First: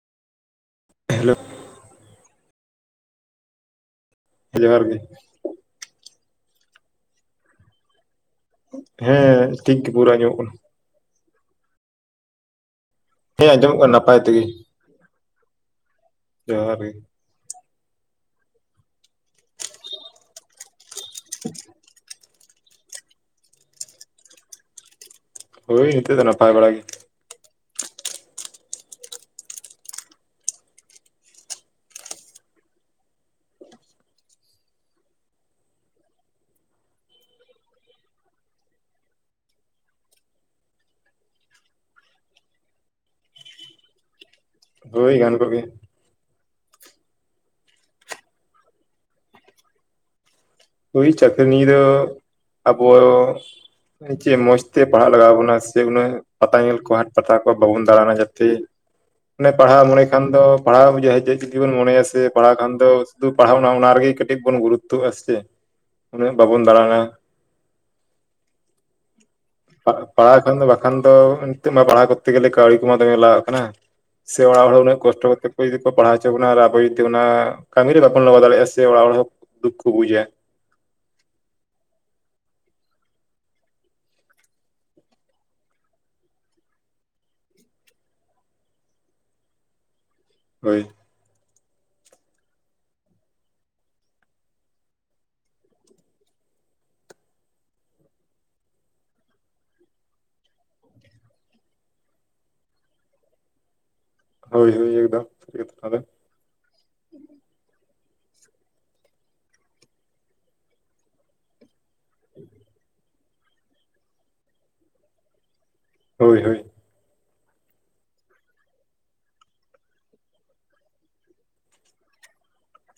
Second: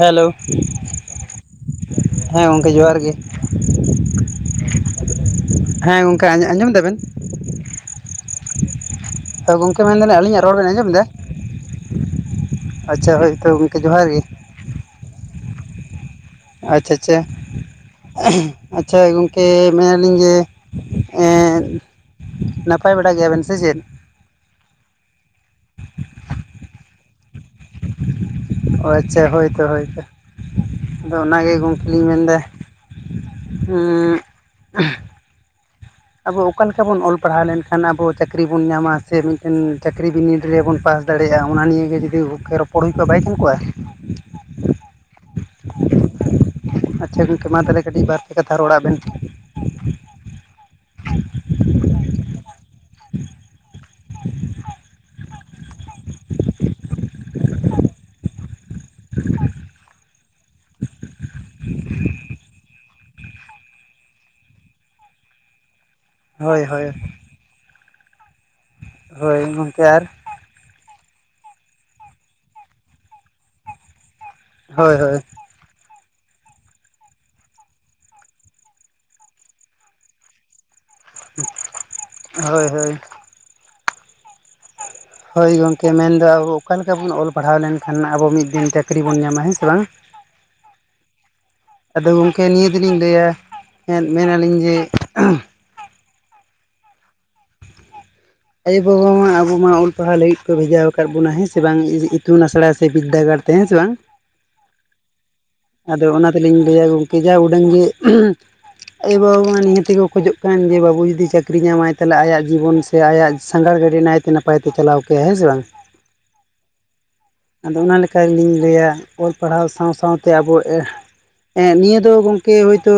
Hello. Hello. ᱦᱮᱸ ᱜᱚᱢᱠᱮ ᱡᱚᱦᱟᱨ ᱜᱮ ᱾ ᱦᱮᱸ ᱡᱚᱦᱟᱨ ᱜᱮ ᱾ ᱦᱮᱸ ᱜᱚᱢᱠᱮ ᱟᱸᱡᱚᱢ ᱫᱟᱵᱮᱱ? ᱦᱮᱸ ᱴᱷᱤᱠ ᱜᱚᱢᱠᱮ ᱜᱮ ᱢᱮᱱ ᱯᱩᱨᱟᱹ ᱫᱟᱞᱤᱧ ᱫᱟᱞᱤᱧ ᱟᱸᱡᱚᱢᱚᱜ ᱟᱹᱞᱤᱧᱟᱜ ᱠᱟᱱᱟ ᱨᱚᱲ ᱵᱮᱱ ᱟᱸᱡᱚᱢ ᱮᱫᱟ? ᱟᱪᱪᱷᱟ ᱦᱳᱭ ᱦᱮᱸ ᱛᱚ ᱜᱚᱝᱠᱮ ᱟᱸᱡᱚᱢᱚᱜ ᱠᱟᱱᱟ ᱡᱚᱦᱟᱨ ᱱᱟᱯᱟᱭ ᱜᱮ᱾ ᱛᱮᱜᱤ ᱾ ᱟᱪᱷᱟ ᱟᱪᱷᱟ᱾ ᱟᱪᱷᱟ, ᱜᱚᱢᱠᱮ ᱢᱮᱱ ᱟᱹᱞᱤᱧ ᱡᱮ? ᱮᱸᱫ ᱱᱟᱯᱟᱭ ᱵᱟᱲᱟ ᱜᱮᱭᱟ ᱵᱮᱱ ᱥᱮ ᱪᱮᱫ? ᱦᱳᱭ ᱱᱤᱸᱛᱳᱜ ᱫᱚ ᱱᱟᱯᱟᱭ ᱵᱟᱲᱟ ᱜᱮ ᱾ ᱚ ᱟᱪᱷᱟ ᱦᱳᱭ ᱛᱚ ᱦᱳᱭ ᱛᱚ᱾ ᱟᱫᱚ ᱚᱱᱟ ᱜᱮ ᱜᱚᱢᱠᱮ ᱞᱤᱧ ᱢᱮᱱᱫᱟ᱾ ᱟᱵᱚ ᱚᱠᱟ ᱞᱮᱠᱟ ᱵᱚᱱ ᱚᱞ ᱯᱟᱲᱦᱟᱣ ᱞᱮᱱ ᱠᱷᱟᱱ ᱟᱵᱚ ᱪᱟᱹᱠᱨᱤ ᱵᱚᱱ ᱧᱟᱢᱟ? ᱥᱮ ᱢᱤᱫᱴᱮᱱ ᱪᱟᱹᱠᱨᱤ ᱵᱤᱱᱤᱰ ᱨᱮ ᱵᱚᱱ ᱯᱟᱥ ᱾ ᱫᱟᱲᱮ ᱭᱟᱜᱼᱟ, ᱚᱱᱟ ᱱᱤᱭᱮ ᱡᱩᱫᱤ ᱜᱚᱢᱠᱮ ᱨᱚᱯᱚᱲ ᱦᱩᱭ ᱠᱚᱜᱼᱟ ᱵᱟᱭ ᱜᱟᱱ ᱠᱚᱜᱼᱟ? ᱦᱳᱭ ᱜᱟᱱ ᱠᱚᱜ ᱜᱮᱭᱟ ᱾ ᱟᱪᱷᱟ ᱜᱚᱢᱠᱮ ᱢᱟ ᱛᱟᱞᱦᱮ ᱠᱟᱹᱴᱤᱡ ᱵᱟᱨ ᱯᱮ ᱠᱟᱛᱷᱟ ᱨᱚᱲᱟᱜ ᱵᱮᱱ ᱾ ᱦᱳᱭ, ᱪᱟᱹᱠᱨᱤ ᱱᱤᱭᱮ ᱫᱚ ᱟᱵᱚ ᱪᱮᱫ ᱢᱚᱸᱡᱽ ᱛᱮ ᱯᱟᱲᱦᱟᱜ ᱞᱟᱜᱟ ᱟᱵᱱᱟ᱾ ᱵᱚᱱᱟ ᱥᱮ ᱩᱱᱟᱹᱜ ᱯᱟᱛᱟ ᱧᱮᱞ ᱠᱚ ᱦᱟᱴ ᱯᱟᱛᱟ ᱠᱚ ᱵᱟᱵᱚᱱ ᱫᱟᱬᱟᱱᱟ ᱡᱟᱛᱮ᱾ ᱢᱟᱱᱮ ᱯᱟᱲᱦᱟᱣ ᱢᱚᱱᱮ ᱠᱷᱟᱱ ᱫᱚ ᱯᱟᱲᱦᱟᱣ ᱵᱩᱡᱷᱟᱹᱜᱼᱟ [unintelligible] ᱡᱩᱫᱤ ᱵᱮᱱ ᱢᱚᱱᱮᱭᱟ ᱥᱮ ᱯᱟᱲᱦᱟᱣ ᱠᱷᱟᱱ ᱫᱚ ᱥᱩᱫᱷᱩ ᱯᱟᱲᱦᱟᱣ ᱚᱱᱟ ᱚᱱᱟ ᱨᱮᱜᱮ ᱠᱟᱹᱴᱤᱡ ᱵᱚᱱ ᱜᱩᱨᱩᱛᱛᱚ ᱟᱜ-ᱟ ᱥᱮ ᱪᱮᱫ᱾ ᱩᱱᱟᱹᱜ ᱦᱳᱭ ᱵᱟᱵᱚᱱ ᱦᱳᱭ ᱫᱟᱬᱟᱱᱟ, ᱦᱳᱭ ᱜᱚᱝᱠᱮ ᱟᱨ ᱯᱟᱲᱦᱟᱣ ᱠᱷᱚᱱ ᱫᱚ ᱵᱟ ᱵᱟᱠᱷᱟᱱ ᱫᱚ ᱱᱤᱛᱚᱜ ᱢᱟ ᱯᱟᱲᱦᱟᱣ ᱠᱚᱨᱛᱮ ᱜᱮᱞᱮ ᱠᱟᱹᱣᱤ ᱠᱚᱢᱟ ᱫᱚᱢᱮ ᱞᱟᱜᱟᱜ ᱠᱟᱱᱟ, ᱥᱮ ᱚᱲᱟᱜ ᱦᱚᱲ ᱦᱚᱸ ᱦᱳᱭ ᱩᱱᱟᱹᱜ ᱦᱳᱭ ᱠᱚᱥᱴᱚ ᱠᱟᱛᱮᱜ ᱟᱠᱚ ᱡᱩᱫᱤ ᱠᱚ ᱯᱟᱲᱦᱟᱣ ᱚᱪᱚ ᱵᱚᱱᱟ ᱟᱨ ᱟᱵᱚ ᱡᱩᱫᱤ ᱚᱱᱟ ᱠᱟᱹᱢᱤ ᱨᱮ ᱵᱟᱵᱚᱱ ᱞᱟᱜᱟᱣ ᱫᱟᱲᱮᱭᱟᱜᱼᱟ, ᱥᱮ ᱪᱮ ᱚᱲᱟᱜ ᱦᱚᱲ ᱦᱚᱸ ᱫᱩᱠ ᱠᱚ ᱵᱩᱡᱟ᱾ ᱦᱳᱭ ᱦᱳᱭ᱾ [inaudible] ᱦᱳᱭ ᱜᱚᱝᱠᱮ ᱢᱮᱱᱫᱚ ᱟᱵᱚ ᱚᱠᱟ ᱞᱮᱠᱟ ᱵᱚᱱ ᱚᱞ ᱯᱟᱲᱦᱟᱣ ᱞᱮᱱᱠᱷᱟᱱ ᱱᱟᱜ ᱟᱵᱚ ᱢᱤᱫ ᱫᱤᱱ ᱪᱟᱹᱠᱨᱤ ᱵᱚᱱ ᱧᱟᱢᱟ, ᱦᱮᱸ ᱥᱮ ᱵᱟᱝ? [inaudible] ᱦᱳᱭ᱾ ᱟᱫᱚ ᱜᱚᱝᱠᱮ ᱱᱤᱭᱟᱹ ᱫᱚ ᱞᱤᱧ ᱞᱟᱹᱭᱟ ᱮᱸᱫ ᱢᱮᱱ ᱟᱞᱤᱧ ᱡᱮ ᱟᱭᱳ ᱵᱟᱵᱟ ᱢᱟ ᱟᱵᱚ ᱢᱟ ᱚᱞ ᱯᱟᱲᱦᱟᱣ ᱞᱟᱹᱜᱤᱫ ᱠᱚ ᱵᱷᱮᱡᱟᱣ ᱟᱠᱟᱫ ᱵᱚᱱᱟ ᱦᱮᱸ ᱥᱮ ᱵᱟᱝ ᱤ-ᱤᱛᱩᱱ ᱟᱥᱲᱟ ᱥᱮ ᱵᱤᱫᱫᱟᱹᱜᱟᱲ᱾ ᱛᱮ ᱦᱮᱸ ᱥᱮ ᱵᱟᱝ᱾ ᱦᱳᱭ ᱦᱳᱭ, ᱮᱫᱚᱢ [unintelligible] ᱟᱹᱞᱤᱧ ᱞᱟᱹᱭᱟ ᱜᱚᱝᱠᱮ ᱡᱟ ᱩᱰᱟᱹᱝ ᱜᱮ ᱟᱭᱩ ᱵᱟᱵᱟ ᱢᱟ ᱱᱤᱦᱟᱹᱛᱤ ᱠᱚ ᱠᱷᱚᱡᱚᱜ ᱠᱟᱱ ᱡᱮ, ᱵᱟᱹᱵᱩ ᱡᱩᱫᱤ ᱪᱟᱹᱠᱨᱤ ᱧᱟᱢᱟᱭ ᱛᱟᱦᱞᱮ ᱟᱭᱟᱜ ᱡᱤᱵᱚᱱ ᱥᱮ ᱟᱭᱟᱜ ᱥᱟᱸᱜᱷᱟᱲ ᱜᱟᱹᱰᱤ ᱱᱟᱭᱛᱮ ᱱᱟᱯᱟᱭ ᱛᱮ ᱪᱟᱞᱟᱣ ᱠᱟᱭᱟᱭ, ᱦᱮᱸ ᱥᱮ ᱵᱟᱝ? ᱦᱳᱭ ᱦᱳᱭ᱾ ᱟᱫᱚ ᱚᱱᱟ ᱞᱮᱠᱟ ᱜᱮ ᱞᱤᱧ ᱞᱟᱹᱭᱟ ᱚᱞ ᱯᱟᱲᱦᱟᱣ ᱥᱟᱶ ᱥᱟᱶᱛᱮ ᱟᱵᱚ ᱮᱦ ᱮ ᱱᱤᱭᱟᱹ ᱫᱚ ᱜᱚᱝᱠᱮ ᱦᱳᱭᱛᱳ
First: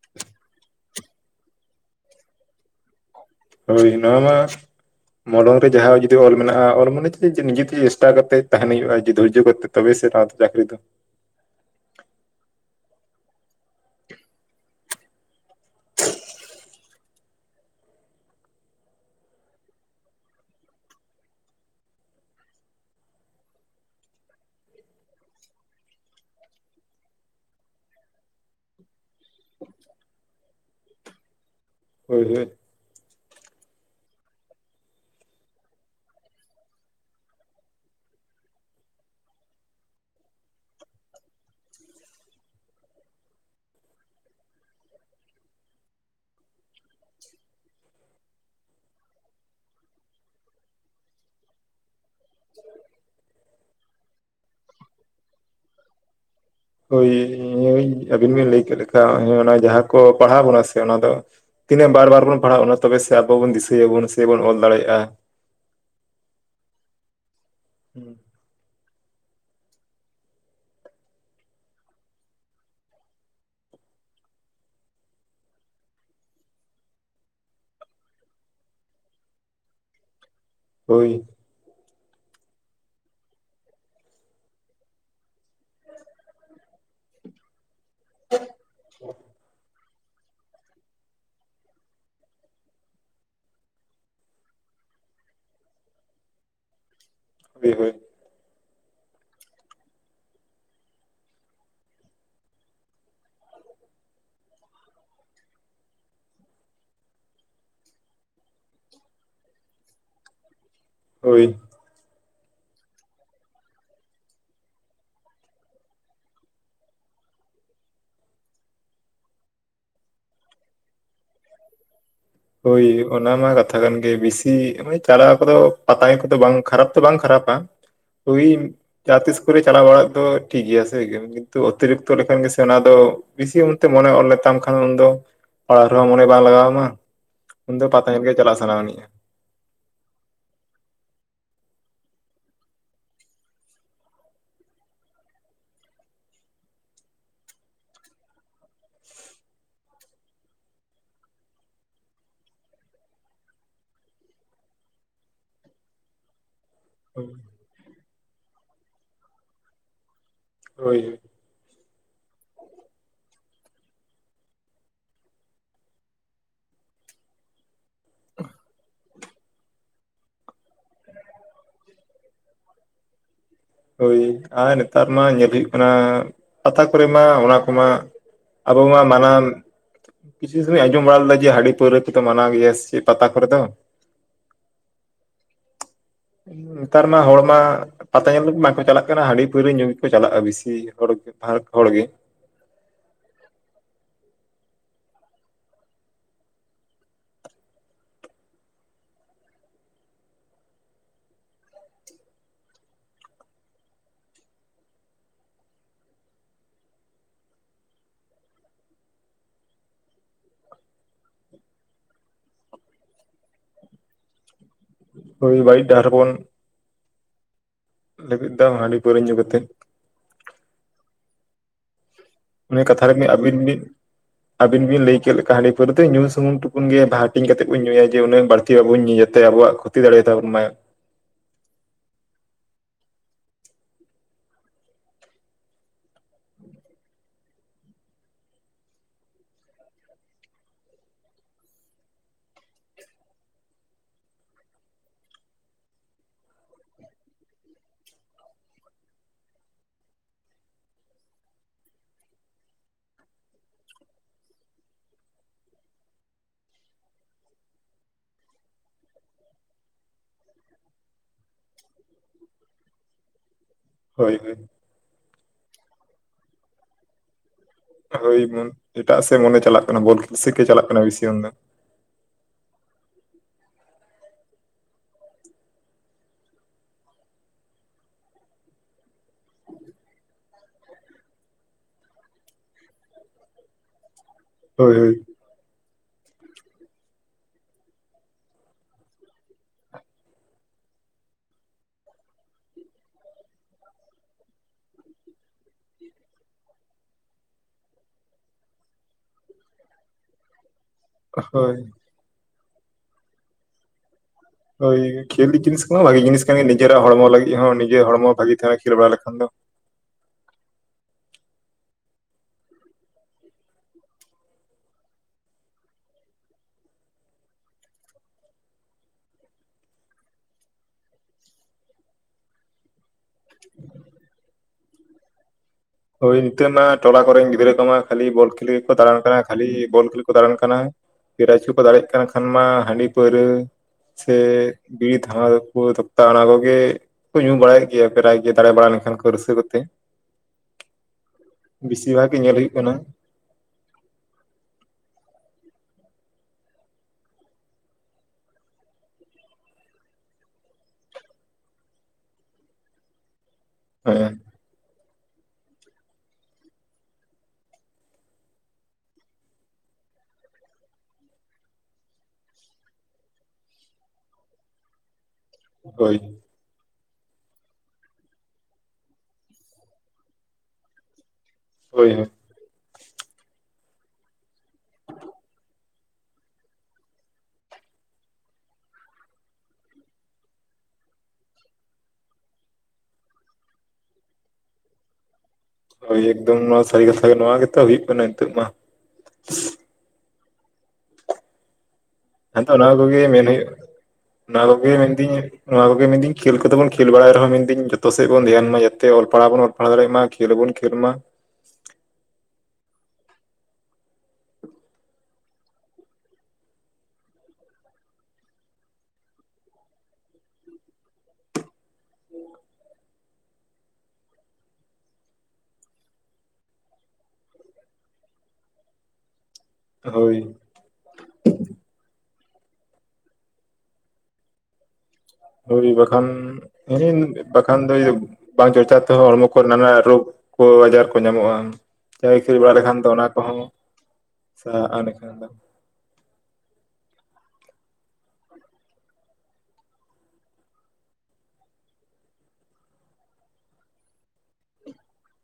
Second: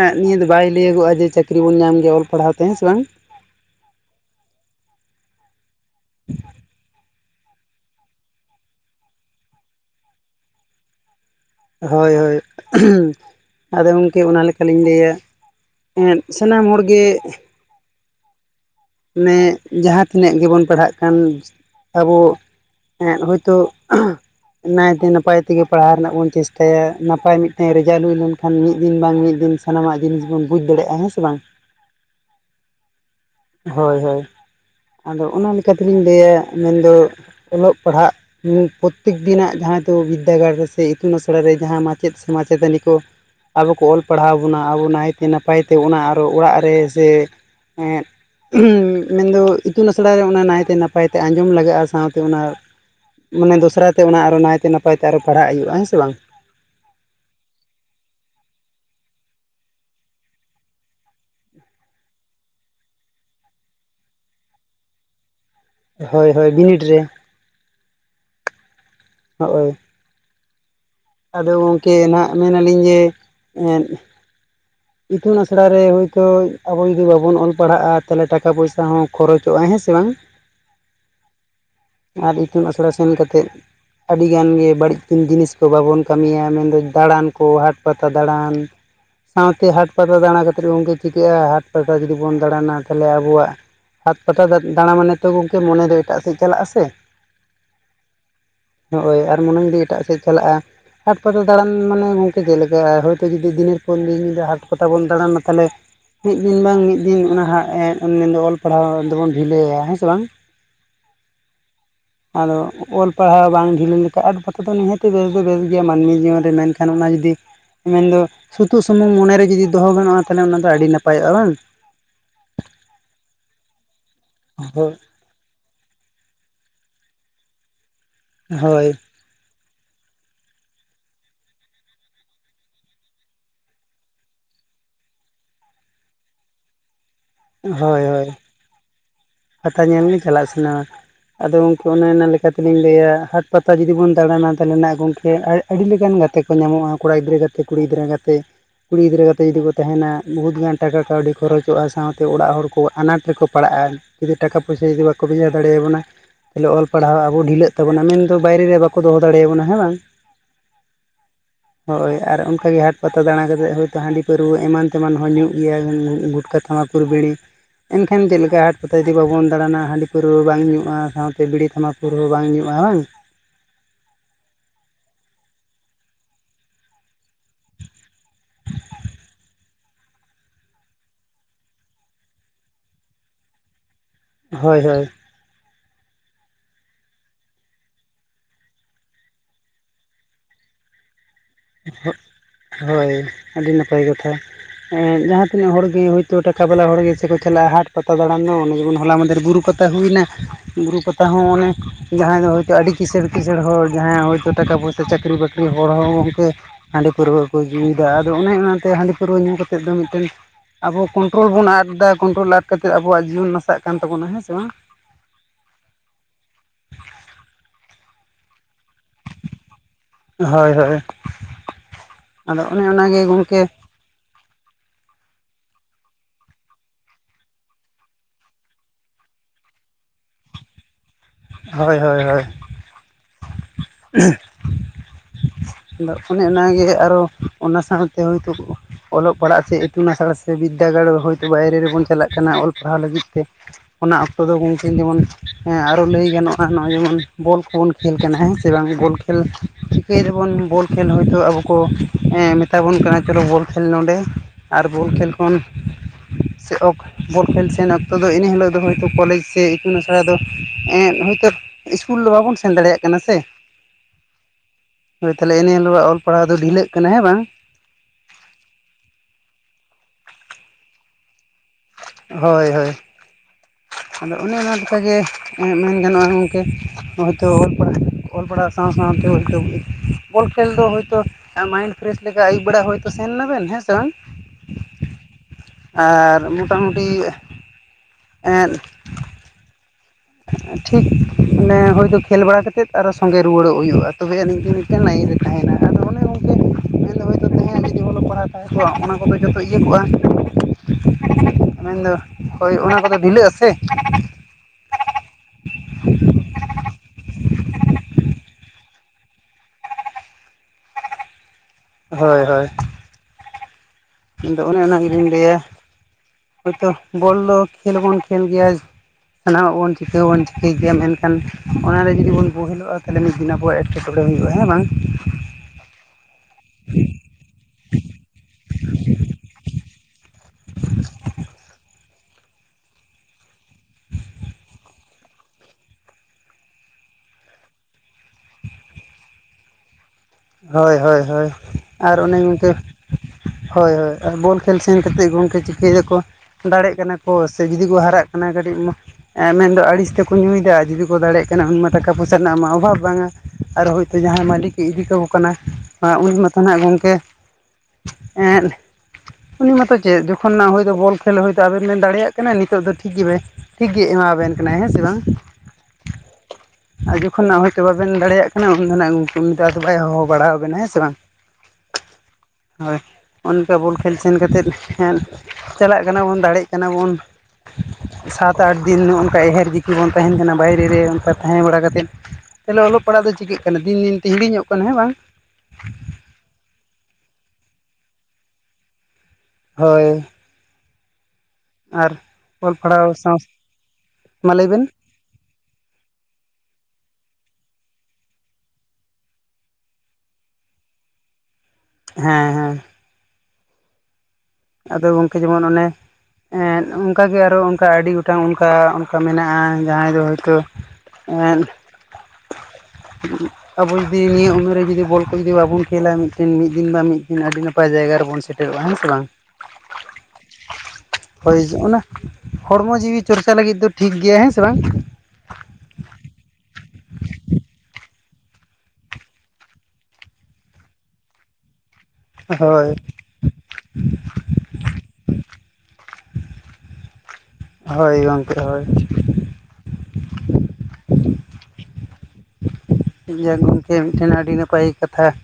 ᱮ ᱱᱤᱭᱟᱹ ᱫᱚ ᱵᱟᱭ ᱞᱟᱹᱭᱟᱹᱜᱚᱜ-ᱟ ᱡᱮ ᱪᱟᱹᱠᱨᱤ ᱵᱚᱱ ᱧᱟᱢ ᱜᱮᱭᱟ ᱚᱞ ᱯᱟᱲᱦᱟᱣ ᱛᱮ ᱦᱮᱸ ᱥᱮ ᱵᱟᱝ? ᱦᱳᱭ ᱱᱚᱣᱟ ᱢᱟ ᱢᱚᱞᱚᱝ ᱨᱮ ᱡᱟᱦᱟᱸ ᱡᱩᱫᱤ ᱚᱞ ᱢᱮᱱᱟᱜ-ᱟ᱾ ᱚᱞ ᱢᱟᱱᱮ ᱪᱮᱫ ᱱᱤᱡᱮ ᱛᱮ ᱪᱮᱥᱴᱟ ᱠᱟᱛᱮᱫ ᱛᱟᱦᱮᱱ ᱦᱩᱭᱩᱜ-ᱟ ᱡᱮ ᱫᱷᱳᱨᱡᱚ ᱠᱟᱛᱮᱫ᱾ ᱛᱚᱵᱮᱥᱮ ᱛᱟᱸᱫ ᱪᱟᱠᱨᱤ ᱫᱚ᱾ ᱦᱳᱭ ᱦᱳᱭ᱾ ᱟᱫᱚ ᱜᱚᱢᱠᱮ ᱚᱱᱟ ᱞᱮᱠᱟᱞᱤᱧ ᱞᱟᱹᱭᱟ ᱮᱸᱝ ᱥᱟᱱᱟᱢ ᱦᱚᱲ ᱜᱮ ᱢᱟᱱᱮ ᱡᱟᱦᱟᱸ ᱛᱤᱱᱟᱹᱜ ᱜᱮᱵᱚᱱ ᱯᱟᱲᱦᱟᱜ ᱠᱟᱱ ᱟᱵᱚ ᱮᱸᱫ ᱦᱳᱭᱛᱳ ᱱᱟᱭᱛᱮ ᱱᱟᱯᱟᱭ ᱛᱮᱜᱮ ᱯᱟᱲᱦᱟᱣ ᱨᱮᱱᱟᱜ ᱵᱚᱱ ᱪᱮᱥᱴᱟᱭᱟᱺ ᱱᱟᱯᱟᱭ ᱢᱤᱫᱴᱮᱱ ᱨᱮᱡᱟᱞ ᱦᱩᱭ ᱞᱮᱱᱠᱷᱟᱱ ᱢᱤᱫ ᱫᱤᱱ ᱵᱟᱝ ᱢᱤᱫ ᱫᱤᱱ ᱥᱟᱱᱟᱢᱟᱜ ᱡᱤᱱᱤᱥ ᱵᱚᱱ ᱵᱩᱡᱽ ᱫᱟᱲᱮᱭᱟᱜ-ᱟ ᱦᱮᱸ ᱥᱮ ᱵᱟᱝ᱾ ᱦᱳᱭ ᱦᱳᱭ᱾ ᱦᱳᱭ ᱦᱳᱭ ᱟᱫᱚ ᱚᱱᱟ ᱞᱮᱠᱟ ᱛᱮᱞᱤᱧ ᱞᱟᱹᱭᱟ ᱢᱮᱱᱫᱚ ᱚᱞᱚᱜ ᱯᱟᱲᱦᱟᱜ ᱯᱨᱚᱛᱮᱠ ᱫᱤᱱᱟᱜ ᱡᱟᱦᱟᱸᱭ ᱫᱚ ᱵᱤᱫᱽᱫᱟᱹᱜᱟᱲ ᱨᱮ ᱥᱮ ᱤᱛᱩᱱ ᱟᱥᱲᱟ ᱨᱮ ᱡᱟᱦᱟᱸ ᱢᱟᱪᱮᱫ ᱥᱮ ᱢᱟᱪᱮᱛᱟᱹᱱᱤ ᱠᱚ ᱟᱵᱚ ᱠᱚ ᱚᱞ ᱯᱟᱲᱦᱟᱣ ᱵᱚᱱᱟᱺ ᱟᱵᱚ ᱱᱟᱭᱛᱮ ᱱᱟᱯᱟᱭᱛᱮ ᱚᱱᱟ ᱟᱨᱚ ᱚᱲᱟᱜ ᱨᱮ ᱥᱮ ᱮᱸᱫ ᱢᱮᱱᱫᱚ ᱤᱛᱩᱱ ᱟᱥᱲᱟᱨᱮ ᱚᱱᱟ ᱱᱟᱭᱛᱮ ᱱᱟᱯᱟᱭ ᱛᱮ ᱟᱸᱡᱚᱢ ᱞᱟᱜᱟᱜ-ᱟ ᱥᱟᱶᱛᱮ ᱚᱱᱟ ᱢᱟᱱᱮ ᱫᱚᱥᱨᱟ ᱛᱮ ᱚᱱᱟ ᱟᱨᱚ ᱱᱟᱭᱛᱮ ᱱᱟᱯᱟᱭᱛᱮ ᱟᱨᱚ ᱯᱟᱲᱦᱟᱜ ᱦᱩᱭᱩᱜ-ᱟ ᱦᱮᱸ ᱥᱮ ᱵᱟᱝ᱾ ᱦᱳᱭ ᱟᱵᱤᱱ ᱵᱤᱱ ᱞᱟᱹᱭ ᱠᱮᱫ ᱞᱮᱠᱟ ᱚᱱᱟ ᱡᱟᱦᱟᱸ ᱠᱚ ᱯᱟᱲᱦᱟᱣ ᱵᱚᱱᱟ ᱥᱮ ᱚᱱᱟ ᱫᱚ ᱛᱤᱱᱟᱹᱜ ᱵᱟᱨ ᱵᱟᱨ ᱵᱚᱱ ᱯᱟᱲᱦᱟᱜ-ᱟ ᱟᱱᱟ ᱛᱚᱵᱮ ᱥᱮ ᱟᱵᱚ ᱵᱚᱱ ᱫᱤᱥᱟᱹᱭᱟᱵᱚᱱ ᱥᱮᱵᱚᱱ ᱚᱞ ᱫᱟᱲᱮᱭᱟᱜ-ᱟ᱾ ᱦᱳᱭ ᱦᱳᱭ ᱵᱤᱱᱤᱰ ᱨᱮ᱾ ᱦᱩᱸ᱾ ᱦᱚᱜ-ᱚᱭ᱾ ᱟᱫᱚ ᱜᱚᱢᱠᱮ ᱱᱟᱦᱟᱜ ᱢᱮᱱᱟᱞᱤᱧ ᱡᱮ ᱮᱸᱫ ᱤᱛᱩᱱ ᱟᱥᱲᱟ ᱨᱮ ᱦᱳᱭᱛᱳ ᱟᱵᱚ ᱡᱩᱫᱤ ᱵᱟᱵᱚᱱ ᱚᱞ ᱯᱟᱲᱦᱟᱜ-ᱟ ᱛᱟᱞᱦᱮᱮ ᱴᱟᱠᱟ ᱯᱚᱭᱥᱟ ᱦᱚᱸ ᱠᱷᱚᱨᱚᱪᱚᱜ-ᱟ ᱦᱮᱸ ᱥᱮ ᱵᱟᱝ᱾ [inaudible] ᱦᱳᱭ᱾ ᱟᱨ ᱤᱛᱩᱱ ᱟᱥᱲᱟ ᱥᱮᱱ ᱠᱟᱛᱮᱫ ᱟᱹᱰᱤᱜᱟᱱ ᱜᱮ ᱵᱟᱹᱲᱤᱡ ᱛᱮᱱ ᱡᱤᱱᱤᱥ ᱠᱚ ᱵᱟᱵᱚᱱ ᱠᱟᱹᱢᱤᱭᱟ ᱢᱮᱱᱫᱚ ᱫᱟᱬᱟᱱ ᱠᱚ ᱦᱟᱴ ᱯᱟᱛᱟ ᱫᱟᱬᱟᱱ [inaudible] ᱥᱟᱶᱛᱮ ᱦᱟᱴ ᱯᱟᱛᱟ ᱫᱟᱬᱟ ᱠᱟᱛᱮᱫ ᱜᱚᱝᱠᱮ ᱪᱤᱠᱟᱹᱜ-ᱟ ᱦᱟᱴ ᱯᱟᱛᱟ ᱡᱩᱫᱤ ᱵᱚᱱ ᱫᱟᱬᱟᱱᱟ ᱛᱟᱦᱮᱞᱮ ᱟᱵᱚᱣᱟᱜ ᱦᱟᱛ ᱯᱟᱛᱟ ᱫᱟᱫ ᱫᱟᱬᱟ ᱢᱟᱱᱮ ᱛᱚ ᱜᱚᱝᱠᱮ ᱢᱚᱱᱮ ᱫᱚ ᱮᱴᱟᱜ ᱥᱮᱫ ᱪᱟᱞᱟᱜ-ᱟ ᱥᱮ? ᱜᱮ ᱦᱮ, ᱦᱚᱸᱜᱼᱚᱭ ᱟᱨ ᱢᱚᱱᱮ ᱡᱩᱫᱤ ᱮᱴᱟᱜ ᱥᱮᱫ ᱪᱟᱞᱟᱜ-ᱟ, ᱦᱟᱴ ᱯᱟᱛᱟ ᱫᱟᱬᱟᱱ ᱢᱟᱱᱮ ᱜᱚᱝᱠᱮ ᱪᱮᱫ ᱞᱮᱠᱟᱜᱼᱟ, ᱦᱳᱭᱛᱳ ᱡᱩᱫᱤ ᱫᱤᱱ ᱯᱩᱱ ᱫᱤᱱ ᱜᱮ ᱦᱟᱴ ᱯᱟᱛᱟ ᱵᱚᱱ ᱫᱟᱬᱟᱱᱟ ᱛᱟᱦᱮᱞᱮ ᱢᱤᱫ ᱫᱤᱱ ᱵᱟᱝ ᱢᱤᱫ ᱫᱤᱱ ᱚᱱᱟ ᱦᱟᱸᱜ ᱮᱸ ᱩᱱ ᱫᱤᱱ ᱫᱚ ᱚᱞ ᱯᱟᱲᱦᱟᱣ ᱫᱚᱵᱚᱱ ᱰᱷᱤᱞᱟᱹᱭᱟ ᱦᱮᱸ ᱥᱮ ᱵᱟᱝ? [unintelligible] ᱦᱳᱭ᱾ [inaudible] ᱟᱫᱚ ᱚᱞ ᱯᱟᱲᱦᱟᱣ ᱵᱟᱝ ᱰᱷᱤᱞᱟᱹ ᱞᱮᱠᱟ ᱦᱟᱴ ᱯᱟᱛᱟ ᱫᱚ ᱱᱤᱦᱟᱹᱛᱤ ᱵᱮᱥ ᱫᱚ ᱵᱮᱥ ᱜᱮᱭᱟ ᱢᱟᱹᱱᱢᱤ ᱡᱤᱭᱚᱱ ᱨᱮ ᱢᱮᱱᱠᱷᱟᱱ ᱚᱱᱟ ᱡᱩᱫᱤ ᱢᱮᱱ ᱫᱚ ᱥᱩᱛᱩᱜ ᱥᱩᱢᱩᱝ ᱢᱚᱱᱮᱨᱮ ᱡᱩᱫᱤ ᱫᱚᱦᱚ ᱜᱟᱱᱚᱜ-ᱟ ᱛᱟᱦᱮᱞᱮ ᱚᱱᱟ ᱫᱚ ᱟᱹᱰᱤ ᱱᱟᱯᱟᱭᱚᱜ-ᱟ ᱵᱟᱝ᱾ ᱦᱳᱭ ᱚᱱᱟ ᱢᱟ ᱠᱟᱛᱷᱟ ᱠᱟᱱ ᱜᱮ ᱵᱮᱥᱤ ᱦᱳᱭ ᱢᱟᱱᱮ ᱪᱟᱞᱟᱣ ᱠᱚᱫᱚ ᱯᱟᱛᱟᱭ ᱠᱚᱫᱚ ᱵᱟᱝ ᱠᱷᱟᱨᱟᱯ ᱛᱚ ᱵᱟᱝ ᱠᱷᱟᱨᱟᱯᱼᱟ, ᱩᱣᱤᱱ ᱦᱳᱭ ᱡᱟᱦᱟᱸ ᱛᱤᱥ ᱠᱚᱨᱮ ᱪᱟᱞᱟᱣ ᱵᱟᱲᱟᱜ ᱫᱚ ᱴᱷᱤᱠ ᱜᱮᱭᱟ ᱥᱮ ᱜᱮᱢᱤᱱ ᱠᱤᱱᱛᱩ ᱚᱛᱤᱨᱤᱠᱛᱚ ᱞᱮᱠᱟᱱ ᱜᱮ ᱥᱮ ᱚᱱᱟ ᱫᱚ ᱵᱤᱥᱤ ᱚᱱᱛᱮ ᱢᱚᱱᱮ ᱚᱨ ᱞᱮᱛᱟᱢ ᱠᱷᱟᱱ ᱩᱱ ᱫᱚ ᱯᱟᱲᱦᱟᱣ ᱨᱮᱦᱚᱸ ᱢᱚᱱᱮ ᱵᱟᱝ ᱞᱟᱜᱟᱣ ᱢᱟ, ᱩᱱ ᱫᱚ ᱦᱳᱭ ᱯᱟᱛᱟ ᱧᱮᱞ ᱦᱳᱭ ᱜᱮ ᱪᱟᱞᱟᱜ ᱥᱟᱱᱟ ᱢᱟ ᱢᱤᱫ ᱜᱷᱟᱹᱲᱤ᱾ ᱯᱟᱛᱟ ᱧᱮᱞ ᱜᱮ ᱪᱟᱞᱟᱜ ᱥᱟᱱᱟᱦᱟ ᱾ ᱟᱫᱚ ᱜᱚᱢᱠᱮ ᱚᱱᱮ ᱚᱱᱟ ᱛᱮᱞᱤᱧ ᱞᱟᱹᱭᱼᱟ ᱦᱟᱴ ᱯᱟᱛᱟ ᱡᱩᱫᱤ ᱵᱚᱱ ᱫᱟᱬᱟᱱᱟ ᱛᱟᱦᱮᱞᱮ ᱱᱟᱜ ᱜᱚᱝᱠᱮ ᱟᱡ ᱟᱹᱰᱤ ᱞᱮᱠᱟᱱ ᱜᱟᱛᱮ ᱠᱚ ᱧᱟᱢᱚᱜ-ᱟ ᱠᱚᱲᱟ ᱜᱤᱫᱽᱨᱟᱹ ᱜᱟᱛᱮ ᱠᱩᱲᱤ ᱜᱤᱫᱽᱨᱟᱹ ᱜᱟᱛᱮ ᱠᱩᱲᱤ ᱜᱤᱫᱽᱨᱟᱹ ᱜᱟᱛᱮ ᱡᱩᱫᱤ ᱠᱚ ᱛᱟᱦᱮᱸᱱᱟ ᱵᱩᱦᱩᱛ ᱜᱟᱱ ᱴᱟᱠᱟ ᱠᱟᱹᱣᱰᱤ ᱠᱷᱚᱨᱚᱪᱚᱜ-ᱟ ᱥᱟᱶᱛᱮ ᱚᱲᱟᱜ ᱦᱚᱲ ᱠᱚ ᱟᱱᱟᱴ ᱨᱮᱠᱚ ᱯᱟᱲᱟᱜ-ᱟ, ᱡᱩᱫᱤ ᱴᱟᱠᱟ ᱯᱩᱭᱥᱟ ᱡᱩᱫᱤ ᱵᱟᱠᱚ ᱵᱷᱮᱡᱟ ᱫᱟᱲᱮᱭᱟᱵᱚᱱᱟ ᱛᱟᱦᱮᱞᱮ ᱚᱞ ᱯᱟᱲᱦᱟᱣ ᱟᱵᱚ ᱰᱷᱤᱞᱟᱹᱜ ᱛᱟᱵᱚᱱᱟ ᱢᱮᱱ ᱫᱚ ᱵᱟᱭᱨᱮ ᱨᱮ ᱵᱟᱠᱚ ᱫᱚᱦᱚ ᱫᱟᱲᱮᱭᱟᱵᱚᱱᱟ, ᱦᱮᱸ ᱵᱟᱝ? ᱦᱳᱭ ᱦᱳᱭ᱾ [inaudible] ᱦᱳᱭ ᱟᱨ ᱚᱱᱠᱟ ᱜᱮ ᱦᱟᱴ ᱯᱟᱛᱟ ᱫᱟᱬᱟ ᱠᱟᱛᱮᱜ ᱦᱳᱭ ᱛᱳ ᱦᱟᱺᱰᱤ ᱯᱟᱹᱨᱣᱟᱹ ᱮᱢᱟᱱ ᱛᱮᱢᱟᱱ ᱦᱚᱸ ᱧᱩᱜ ᱜᱮᱭᱟ, ᱜᱩᱱ ᱜᱩᱱ ᱜᱩᱴᱠᱷᱟ ᱛᱷᱟᱢᱟᱠ ᱠᱷᱩᱲ ᱵᱤᱲᱤ ᱮᱱᱠᱷᱟᱱ ᱪᱮᱫ ᱞᱮᱠᱟ, ᱟᱴ ᱡᱩᱫᱤ ᱵᱟᱵᱚᱱ ᱫᱟᱬᱟᱱᱟ ᱦᱟᱺᱰᱤ ᱯᱟᱹᱨᱣᱟᱹ ᱵᱟᱝ ᱧᱩᱜᱼᱟ ᱥᱟᱶᱛᱮ ᱵᱤᱬᱤ ᱛᱷᱟᱢᱟᱠᱷᱩᱲ ᱦᱚᱸ ᱵᱟᱝ ᱧᱩᱜᱼᱟ, ᱵᱟᱝ? ᱦᱳᱭ, ᱟᱨ ᱱᱮᱛᱟᱨ ᱢᱟ ᱧᱮᱞ ᱦᱩᱭᱩᱜ ᱠᱟᱱᱟ ᱯᱟᱛᱟ ᱠᱚᱨᱮ ᱢᱟ ᱚᱱᱟ ᱠᱚᱢᱟ ᱟᱵᱚ ᱢᱟ ᱢᱟᱱᱟᱱ ᱠᱤᱪᱷᱩ ᱥᱚᱢᱚᱭᱤᱧ ᱟᱸᱡᱚᱢ ᱵᱟᱲᱟ ᱞᱮᱫᱟ ᱡᱮ ᱦᱟᱺᱰᱤ ᱯᱟᱹᱣᱨᱟᱹ ᱪᱮᱛᱟ ᱢᱟᱱᱟ ᱜᱮᱭᱟ ᱥᱮ ᱪᱮᱜ ᱯᱟᱛᱟ ᱠᱚᱨᱮ ᱫᱚ᱾ ᱦᱳᱭ ᱦᱳᱭ ᱾ ᱱᱮᱛᱟᱨ ᱢᱟ ᱦᱚᱲ ᱢᱟ ᱯᱟᱛᱟ ᱧᱮᱞ ᱫᱚ ᱵᱟᱠᱚ ᱪᱟᱞᱟᱜ ᱠᱟᱱᱟ, ᱦᱟᱺᱰᱤ ᱯᱟᱹᱣᱨᱟᱹ ᱧᱩ ᱜᱮᱠᱚ ᱪᱟᱞᱟᱜᱼᱟ ᱵᱤᱥᱤ ᱦᱚᱲ ᱜᱮ ᱵᱷᱟᱜᱽ᱾ ᱦᱚᱲ ᱦᱚᱜ, ᱦᱳᱭ ᱟᱹᱰᱤ ᱱᱟᱯᱟᱭ ᱠᱟᱛᱷᱟ᱾ ᱮᱸ ᱡᱟᱦᱟᱸ ᱛᱤᱱᱟᱹᱜ ᱦᱚᱲ ᱜᱮ ᱦᱳᱭᱛᱳ ᱴᱟᱠᱟ ᱵᱟᱞᱟ ᱦᱚᱲ ᱜᱮ ᱥᱮ ᱠᱚ ᱪᱟᱞᱟᱜᱼᱟ ᱦᱟᱴ ᱯᱟᱛᱟ ᱫᱟᱬᱟᱱ ᱫᱚ, ᱚᱱᱮ ᱡᱮᱢᱚᱱ ᱦᱚᱞᱟ ᱢᱟᱸᱫᱷᱮᱨ ᱵᱩᱨᱩ ᱯᱟ ᱛᱟ ᱦᱩᱭ ᱮᱱᱟ᱾ ᱵᱩᱨᱩ ᱯᱟᱛᱟ ᱦᱚᱸ ᱚᱱᱮ ᱡᱟᱦᱟᱸᱭ ᱫᱚ ᱦᱳᱭᱛᱳ ᱟᱹᱰᱤ ᱠᱤᱥᱟᱹᱬ ᱠᱤᱥᱟᱹᱬ ᱦᱚᱲ ᱡᱟᱦᱟᱸᱭ ᱦᱳᱭᱛᱳ ᱴᱟᱠᱟ ᱯᱚᱭᱥᱟᱹ ᱪᱟᱹᱠᱨᱤ ᱵᱟᱹᱠ ᱨᱤ ᱦᱚᱲ ᱦᱚᱸ ᱜᱚᱝᱠᱮ ᱦᱟᱺᱰᱤ ᱯᱟᱹᱨᱣᱟᱹ ᱠᱚ ᱧᱩ ᱭᱮᱫᱟ, ᱟᱫᱚ ᱚᱱᱮ ᱚᱱᱟᱛᱮ ᱦᱟᱺᱰᱤ ᱯᱟᱹᱨᱣᱟᱹ ᱧᱩ ᱠᱟᱛᱮᱫ ᱫᱚ ᱢᱤᱫᱴᱟᱹᱱ ᱟᱵᱚ ᱠᱚᱱᱴᱨᱳᱞ ᱵᱚᱱ ᱟᱫ ᱮᱫᱟ, ᱠᱚᱱᱴᱨᱳᱞ ᱟᱫ ᱠᱟᱛᱮᱫ ᱟᱵᱚᱣᱟᱜ ᱡᱤᱭᱚᱱ ᱱᱟᱥᱟᱜ ᱠᱟᱱ ᱛᱟᱵᱚᱱᱟ, ᱦᱮᱸ ᱥᱮ ᱵᱟᱝ? ᱦᱳᱭ ᱵᱟᱹᱲᱤᱡ ᱰᱟᱦᱟᱨ ᱵᱚᱱ ᱞᱟᱹᱜᱤᱫ ᱫᱟᱢ ᱦᱟᱺᱰᱤ ᱯᱟᱹᱣᱨᱟᱹ ᱧᱩ ᱠᱟᱛᱮᱫ ᱦᱳᱭ, ᱦᱳᱭ, ᱟᱫᱚ ᱚᱱᱮ ᱠᱟᱛᱷᱟ ᱨᱮᱜᱮ ᱚᱱᱟᱜᱮ ᱟᱹᱵᱤᱱ ᱜᱚᱝᱠᱮ ᱵᱤᱱ ᱟᱹᱵᱤᱱ ᱵᱤᱱ ᱞᱟᱹᱭ ᱠᱮᱫ ᱞᱮᱠᱟ ᱦᱟᱺᱰᱤ ᱯᱟᱹᱣᱟᱹ ᱫᱚ ᱧᱩ ᱥᱩᱢᱩᱱ ᱴᱩᱠᱩᱱ ᱜᱮ ᱵᱷᱟᱠ ᱦᱟᱹᱴᱤᱧ ᱠᱟᱛᱮᱫ ᱵᱚᱱ ᱧᱩᱭᱟ ᱡᱮ ᱩᱱᱟᱹᱜ ᱵᱟᱹᱲᱛᱤ ᱵᱟᱵᱚᱱ ᱧᱩᱭᱟ ᱡᱟᱛᱮ ᱟᱵᱚᱣᱟᱜ ᱛᱤ ᱫᱟᱲᱮᱭᱟᱛᱟᱵᱚᱱᱟᱭ ᱾ ᱦᱳᱭ ᱦᱳᱭ ᱦᱳᱭ᱾ ᱟᱫᱚ ᱚᱱᱮ ᱚᱱᱟᱜᱮ ᱟᱨᱚ ᱚᱱᱟ ᱥᱟᱶᱛᱮ ᱦᱳᱭᱛᱳ ᱚᱞᱚᱜ ᱯᱟᱲᱦᱟᱜ ᱥᱮ ᱤᱛᱩᱱ ᱟᱥᱲᱟ ᱥᱮ ᱵᱤᱫᱽᱫᱟᱹᱜᱟᱲ ᱦᱳᱭᱛᱳ ᱵᱟᱭᱨᱮ ᱨᱮᱵᱚᱱ ᱪᱟᱞᱟᱜ ᱠᱟᱱᱟ ᱚᱞ ᱯᱟᱲᱦᱟᱣ ᱞᱟᱹᱜᱤᱫ ᱛᱮ, ᱚᱱᱟ ᱚᱠᱛᱚ ᱫᱚ ᱜᱚᱝᱠᱮᱧ ᱡᱮᱢᱚᱱ ᱦᱮᱸ ᱟᱨᱚ ᱞᱟᱹᱭ ᱜᱟᱱᱚᱜᱼᱟ ᱱᱚᱜᱼᱚᱭ ᱡᱮᱢᱚᱱ ᱵᱚᱞ ᱠᱚᱵᱚᱱ ᱠᱷᱮᱞ ᱠᱟᱱᱟ ᱦᱮᱸ ᱥᱮ ᱵᱟᱝ! ᱵᱚᱞ ᱠᱷᱮᱞ ᱪᱤᱠᱟᱹᱭ ᱫᱟᱵᱚᱱ ᱵᱚᱞ ᱠᱷᱮᱞ ᱦᱚᱭᱛᱚ ᱟᱵᱚ ᱠᱚ ᱮᱸ ᱢᱮᱛᱟ ᱵᱚᱱ ᱠᱟᱱᱟ ᱪᱚᱞᱚ ᱵᱚᱞ ᱠᱷᱮᱞ ᱱᱚᱸᱰᱮ ᱾ ᱟᱨ ᱵᱚᱞ ᱠᱷᱮᱞ ᱠᱷᱚᱱ ᱥᱮ ᱚᱠ ᱵᱚᱞ ᱠᱷᱮᱞ ᱥᱮᱱ ᱚᱠᱛᱚ ᱫᱚ ᱤᱱᱟᱹ ᱦᱤᱞᱳᱜ ᱫᱚ ᱦᱚᱭᱛᱚ ᱫᱚ ᱠᱚᱞᱮᱡᱽ ᱥᱮ ᱤᱛᱩᱱ ᱟᱥᱲᱟ ᱫᱚ ᱮᱫ ᱦᱚᱭᱛᱚ ᱤᱥᱠᱩᱞ ᱫᱚ ᱵᱟᱵᱚᱱ ᱥᱮᱱ ᱫᱟᱲᱮᱭᱟᱜ ᱠᱟᱱᱟ ᱥᱮ ᱾ ᱦᱳᱭ ᱦᱳᱭ᱾ ᱛᱟᱦᱚᱞᱮ ᱮᱱᱮᱦᱤᱞᱳᱜᱼᱟᱜ ᱚᱞ ᱯᱟᱲᱦᱟᱣ ᱫᱚ ᱰᱷᱤᱞᱟᱹᱜ ᱠᱟᱱᱟ ᱦᱮᱸ ᱵᱟᱝ ᱾ ᱦᱳᱭ ᱦᱳᱭ ᱮᱴᱟᱜ ᱥᱮᱫ ᱢᱚᱱᱮ ᱪᱟᱞᱟᱜ ᱠᱟᱱᱟ ᱵᱚᱞ ᱠᱷᱮᱞ ᱥᱮᱫ ᱜᱮ ᱪᱟᱞᱟᱜ ᱠᱟᱱᱟ ᱵᱮᱥᱤ ᱩᱱᱫᱚ ᱾ ᱦᱳᱭ, ᱦᱳᱭ ᱾ ᱟᱫᱚ ᱚᱱᱮ ᱚᱱᱟ ᱞᱮᱠᱟ ᱜᱮ ᱮᱸᱫ ᱢᱮᱱ ᱜᱟᱱᱚᱜᱼᱟ ᱜᱚᱝᱠᱮ ᱦᱚᱭᱛᱚ ᱚᱞ ᱯᱟᱲᱦᱟ ᱚᱞ ᱯᱟᱲᱦᱟᱜ ᱥᱟᱶ ᱥᱟᱶᱛᱮ ᱦᱚᱭᱛᱚ ᱵᱚᱞ ᱠᱷᱮᱞ ᱫᱚ ᱦᱚᱭᱛᱚ ᱢᱟᱭᱤᱱᱰ ᱯᱷᱨᱮᱥ ᱞᱮᱠᱟ ᱟᱹᱭᱩᱵ ᱵᱮᱲᱟ ᱦᱚᱭᱛᱚ ᱥᱮᱱ ᱱᱟᱵᱮᱱ ᱦᱮᱸᱥᱮ ᱵᱟᱝ! ᱦᱳᱭ, ᱦᱳᱭ᱾ ᱟᱨᱻ ᱢᱚᱴᱟᱢᱩᱴᱤ ᱮᱸᱫ ᱴᱷᱤᱠ ᱢᱟᱱᱮ ᱦᱚᱭᱛᱳ ᱠᱷᱮᱞ ᱵᱟᱲᱟ ᱠᱟᱛᱮᱫ ᱟᱨᱚ ᱥᱚᱸᱜᱮ ᱨᱩᱣᱟᱹᱲᱚᱜ ᱦᱩᱭᱩᱜᱼᱟ, ᱛᱚᱵᱮ ᱟᱹᱱᱤᱡ ᱜᱮ ᱞᱟᱹᱭᱤᱱ ᱨᱮ ᱛᱟᱦᱮᱱᱟ, ᱟᱫᱚ ᱚᱱᱮ ᱜᱚᱝᱠᱮ ᱦᱚᱭᱛᱚ ᱛᱟᱦᱮᱸ ᱡᱩᱫᱤ ᱚᱞᱚᱜ ᱯᱟᱲᱦᱟᱣ ᱛᱟᱦᱮᱸ ᱠᱚᱜᱼᱟ ᱚᱱᱟ ᱠᱚᱫᱚ ᱡᱚᱛᱚ ᱤᱭᱟᱹ ᱠᱚᱜᱼᱟ ᱾ ᱦᱳᱭ ᱾ ᱢᱮᱱᱫᱚ ᱦᱳᱭ ᱚᱱᱟ ᱠᱚᱫᱚ ᱵᱷᱤᱞᱟᱹᱜᱼᱟ ᱥᱮ ᱾ ᱦᱳᱭ ᱠᱷᱮᱞ ᱡᱤᱱᱤᱥ ᱠᱟᱱᱟ ᱵᱷᱟᱜᱮ ᱡᱤᱱᱤᱥ ᱠᱟᱱ ᱜᱮᱭᱟ ᱱᱤᱡᱮᱨᱟᱜ ᱦᱚᱲᱢᱚ ᱞᱟᱹᱜᱤᱫ ᱦᱚᱸ ᱱᱤᱡᱮᱨ ᱦᱚᱲᱢᱚ ᱵᱷᱟᱜᱤ ᱛᱟᱦᱮᱱᱟ ᱠᱷᱮᱞ ᱵᱟᱲᱟ ᱞᱮᱠᱷᱟᱱ ᱫᱚ ᱾ ᱦᱳᱭ, ᱦᱳᱭ ᱾ ᱟᱫᱚ ᱚᱱᱮ ᱚᱱᱟ ᱜᱮᱞᱤᱧ ᱞᱟᱹᱭᱟ ᱦᱳᱭᱛᱳ ᱵᱚᱞ ᱫᱚ ᱠᱷᱮᱞ ᱦᱚᱸᱵᱚᱱ ᱠᱷᱮᱞ ᱜᱮᱭᱟ, ᱥᱟᱱᱟᱢᱟᱜ ᱵᱚᱱ ᱪᱤᱠᱟᱹ ᱦᱚᱸᱵᱚᱱ ᱪᱤᱠᱟᱹᱭ ᱜᱮᱭᱟ ᱢᱮᱱᱠᱷᱟᱱ ᱚᱱᱟᱨᱮ ᱡᱩᱫᱤ ᱵᱚᱱ ᱵᱳᱦᱮᱞᱚᱜᱼᱟ, ᱛᱟᱦᱚᱞᱮ ᱢᱤᱫ ᱫᱤᱱ ᱟᱵᱚᱣᱟᱜ ᱮᱴ ᱮᱴᱠᱮᱴᱚᱬᱮ ᱦᱩᱭᱩᱜᱼᱟ ᱦᱮᱸ ᱵᱟᱝ? ᱦᱳᱭ ᱱᱤᱛᱳᱜ ᱱᱟ ᱴᱚᱞᱟ ᱠᱚᱨᱮᱱ ᱜᱤᱫᱽᱨᱟᱹ ᱠᱚᱢᱟ ᱠᱷᱟᱹᱞᱤ ᱵᱚᱞ ᱠᱷᱮᱞ ᱜᱮᱠᱚ ᱫᱟᱬᱟᱱ ᱠᱟᱱᱟ ᱠᱷᱟᱹᱞᱤ ᱵᱚᱞ ᱠᱷᱮᱞ ᱫᱟᱬᱟᱱ ᱠᱟᱱᱟ, ᱯᱨᱟᱭᱤᱡᱽ ᱠᱚᱠᱚ ᱫᱟᱲᱮᱭᱟᱜ ᱠᱟᱱ ᱠᱷᱟᱱ ᱢᱟ ᱦᱟᱺᱰᱤ ᱯᱟᱹᱣᱨᱟᱹ ᱥᱮ ᱵᱤᱲᱤ ᱛᱷᱟᱢᱟ ᱠᱩᱨ ᱫᱚᱠᱛᱟ ᱚᱱᱟ ᱠᱚ ᱜᱮ ᱠᱚ ᱧᱩ ᱵᱟᱲᱟᱭᱮᱜ ᱜᱮᱭᱟ ᱯᱨᱟᱭ ᱜᱮ ᱫᱟᱲᱮ ᱵᱟᱲᱟ ᱞᱮᱱᱠᱷᱟᱱ ᱠᱚ ᱨᱟᱹᱥᱟᱹ ᱠᱟᱛᱮ ᱾ ᱦᱳᱭ ᱦᱳᱭ ᱦᱳᱭ ᱵᱮᱥᱤᱨ ᱟᱨ ᱵᱷᱟᱜᱽ ᱜᱮ ᱚᱱᱮ ᱧᱮᱞ ᱧᱩᱫᱟᱹ ᱦᱩᱭᱩᱜ ᱠᱟᱱᱟ ᱦᱳᱭ ᱦᱳᱭ ᱟᱨ ᱵᱚᱞ ᱠᱷᱮᱞ ᱥᱮᱱ ᱠᱟᱛᱮᱫ ᱜᱚᱝᱠᱮ ᱪᱤᱠᱟᱹᱭ ᱫᱟᱠᱚ? ᱫᱟᱲᱮᱜ ᱠᱟᱱᱟ ᱠᱚ ᱥᱮ ᱡᱩᱫᱤ ᱠᱚ ᱦᱟᱨᱟᱜ ᱠᱟᱱᱟ ᱠᱟᱹᱴᱤᱡ ᱢᱟ ᱮᱸ ᱢᱮᱱᱫᱚ ᱟᱹᱲᱤᱥ ᱛᱮᱠᱚ ᱧᱩᱭᱮᱫᱟ, ᱟᱨ ᱡᱩᱫᱤ ᱠᱚ ᱫᱟᱲᱮᱜ ᱠᱟᱱᱟ ᱩᱱᱢᱟ ᱴᱟᱠᱟ ᱯᱚᱭᱥᱟ ᱨᱮᱱᱟᱜ ᱢᱟ ᱚᱵᱷᱟᱵᱽ ᱵᱟᱝᱟ ᱾ ᱟᱨ ᱦᱳᱭᱛᱳ ᱦᱮᱸ ᱡᱟᱦᱟᱸᱭ ᱢᱟᱹᱞᱤᱠᱮ ᱤᱫᱤ ᱠᱟᱠᱚ ᱠᱟᱱᱟ ᱩᱱᱤ ᱢᱟᱛᱚ ᱱᱟᱦᱟᱜ ᱜᱚᱝᱠᱮ ᱮᱸᱫ ᱩᱱᱤ ᱢᱟᱛᱚ ᱪᱮᱫ ᱡᱚᱠᱷᱚᱱ ᱱᱟᱜ ᱵᱚᱞ ᱠᱷᱮᱞ ᱦᱳᱭᱛᱳ ᱟᱵᱮᱱ ᱵᱮᱱ ᱫᱟᱲᱮᱭᱟᱜ ᱠᱟᱱᱟ ᱱᱤᱛᱳᱜ ᱫᱚ ᱴᱷᱤᱠ ᱜᱮᱵᱮ ᱴᱷᱤᱠᱜᱮ ᱮᱢᱟᱣ ᱵᱮᱱ ᱠᱟᱱᱟᱭ ᱦᱮᱸ ᱥᱮ ᱵᱟᱝ? ᱦᱳᱭ ᱾ ᱟᱨ ᱡᱚᱠᱷᱚᱱ ᱱᱟᱜ ᱦᱳᱭᱛᱚ ᱵᱟᱵᱮᱱ ᱫᱟᱲᱮᱭᱟᱜ ᱠᱟᱱᱟ ᱩᱱ ᱫᱚ ᱱᱟᱜ ᱩᱱᱤ ᱫᱚ ᱵᱟᱭ ᱦᱚᱦᱚ [inaudible] ᱵᱮᱱᱟᱭ ᱦᱮᱸ ᱥᱮ ᱵᱟᱝ? ᱦᱳᱭ ᱦᱳᱭ ᱾ ᱦᱳᱭ ᱚᱱᱠᱟ ᱵᱚᱞ ᱠᱷᱮᱞ ᱥᱮᱱ ᱠᱟᱛᱮᱫ ᱮᱱ ᱪᱟᱞᱟᱜ ᱠᱟᱱᱟ ᱵᱚᱱ ᱫᱟᱲᱮᱜ ᱠᱟᱱᱟ ᱵᱚᱱ ᱾ ᱥᱟᱣᱛᱮ ᱟᱹᱰᱤ ᱫᱤᱱ ᱚᱱᱠᱟ ᱮᱦᱮᱨ ᱡᱤᱠᱤ ᱵᱚᱱ ᱛᱟᱦᱮᱱ ᱠᱟᱱᱟ ᱵᱟᱭᱨᱮ ᱨᱮ ᱚᱱᱠᱟ ᱛᱟᱦᱮᱸ ᱵᱟᱲᱟ ᱠᱟᱛᱮᱫ ᱛᱟᱦᱚᱞᱮ ᱚᱞᱚᱜ ᱯᱟᱲᱦᱟᱜ ᱫᱚ ᱪᱤᱠᱟᱹᱜ ᱠᱟᱱᱟ ᱫᱤᱱ ᱫᱤᱱ ᱛᱮ ᱦᱤᱲᱤᱧᱚᱜ ᱠᱟᱱᱟ ᱦᱮᱸ ᱵᱟᱝ ᱾ ᱦᱳᱭ ᱮᱠᱫᱚᱢ ᱱᱚᱣᱟ ᱥᱟᱹᱨᱤ ᱠᱟᱛᱷᱟ ᱜᱮ ᱱᱚᱣᱟ ᱜᱮᱛᱚ ᱦᱩᱭᱩᱜ ᱠᱟᱱᱟ ᱱᱤᱛᱳᱜ ᱢᱟ ᱾ ᱦᱳᱭ ᱾ ᱟᱨ ᱟᱫᱚ ᱚᱞ ᱚᱱᱟ ᱯᱟᱲᱦᱟᱣ ᱠᱚᱜᱮ ᱥᱟᱶ ᱢᱮᱱ ᱦᱩᱭᱩᱜ ᱢᱟ ᱚᱱᱟ ᱞᱟᱹᱭ ᱵᱮᱱ ᱠᱚᱜᱮ ᱢᱮᱱ ᱫᱤᱧ ᱱᱚᱣᱟ ᱠᱚᱜᱮ ᱢᱮᱱᱫᱟᱹᱧ ᱠᱷᱮᱞ ᱠᱚᱫᱚ ᱵᱚᱱ ᱠᱷᱮᱞ ᱵᱟᱲᱟᱭ ᱨᱮᱦᱚᱸ ᱢᱮᱱᱫᱟᱹᱧ ᱡᱚᱛᱚ ᱥᱮᱫ ᱵᱚᱱ ᱫᱷᱮᱭᱟᱱ ᱢᱟ ᱡᱟᱛᱮ ᱚᱞ ᱯᱟᱲᱦᱟᱣ ᱵᱚᱱ ᱯᱟᱲᱦᱟᱣ ᱫᱟᱲᱮᱭᱟᱜ ᱢᱟ ᱠᱷᱮᱹᱞ ᱦᱚᱸ ᱵᱚᱱ ᱠᱷᱮᱞ ᱢᱟ ᱾ ᱦᱮᱸ ᱦᱮᱸ ᱾ ᱟᱫᱚ ᱜᱚᱝᱠᱮ ᱡᱮᱢᱚᱱ ᱚᱱᱮ ᱮᱫ ᱚᱱᱠᱟᱜᱮ ᱟᱨᱚ ᱚᱱᱠᱟ ᱟᱹᱰᱤ ᱜᱚᱴᱟᱝ ᱚᱱᱠᱟ ᱚᱱᱠᱟ ᱢᱮᱱᱟᱜ-ᱟ ᱡᱟᱦᱟᱸᱭ ᱫᱚ ᱦᱚᱭᱛᱚ [unintelligible] ᱟᱵᱚ ᱡᱩᱫᱤ ᱱᱤᱭᱟᱹ ᱩᱢᱮᱨ ᱨᱮ ᱡᱩᱫᱤ ᱵᱚᱞ ᱠᱚ ᱡᱩᱫᱤ ᱵᱟᱵᱚᱱ ᱠᱷᱮᱞᱟ ᱢᱤᱫᱴᱮᱱ ᱢᱤᱫ ᱫᱤᱱ ᱵᱟᱝ ᱢᱤᱫ ᱫᱤᱱ ᱟᱹᱰᱤ ᱱᱟᱯᱟᱭ ᱡᱟᱭᱜᱟ ᱨᱮᱵᱚᱱ ᱥᱮᱴ ᱥᱮᱴᱮᱨᱚᱜ-ᱟ ᱦᱮᱸ ᱥᱮ ᱵᱟᱝ? ᱦᱳᱭ ᱾ ᱦᱳᱭ ᱚᱱᱟ ᱦᱚᱲᱢᱚ ᱡᱤᱣᱤ ᱪᱚᱨᱪᱟ ᱞᱟᱹᱜᱤᱫ ᱫᱚ ᱴᱷᱤᱠ ᱜᱮᱭᱟ ᱦᱮᱸ ᱥᱮ ᱵᱟᱝ? ᱦᱳᱭ ᱵᱟᱠᱷᱟᱱ [unintelligible] ᱵᱟᱠᱷᱟᱱ ᱫᱚ ᱤᱭᱟᱹ ᱵᱟᱝ ᱪᱚᱨᱪᱟ ᱛᱮᱦᱚᱸ ᱦᱚᱲᱢᱚ ᱠᱚ ᱨᱮᱱᱟᱜ ᱱᱟᱱᱟ ᱨᱳᱜᱽ ᱠᱚ ᱟᱡᱟᱨ ᱠᱚ ᱧᱟᱢᱚᱜ-ᱟ ᱾ ᱡᱟᱜᱮ ᱠᱷᱮᱞ ᱵᱟᱲᱟ ᱦᱳᱭ ᱞᱮᱠᱷᱟᱱ ᱫᱚ ᱚᱱᱟ ᱠᱚᱦᱚᱸ ᱥᱟᱦᱟ-ᱟ ᱮᱸᱰᱮ ᱠᱷᱟᱱ ᱫᱚ, ᱦᱳᱭ ᱜᱚᱝᱠᱮ ᱦᱳᱭ ᱾ [unintelligible] ᱤᱭᱟᱹ ᱜᱚᱢᱠᱮ ᱢᱤᱫᱴᱮᱱ ᱟᱹᱰᱤ ᱱᱟᱯᱟᱭ ᱠᱟᱛᱷᱟ ᱾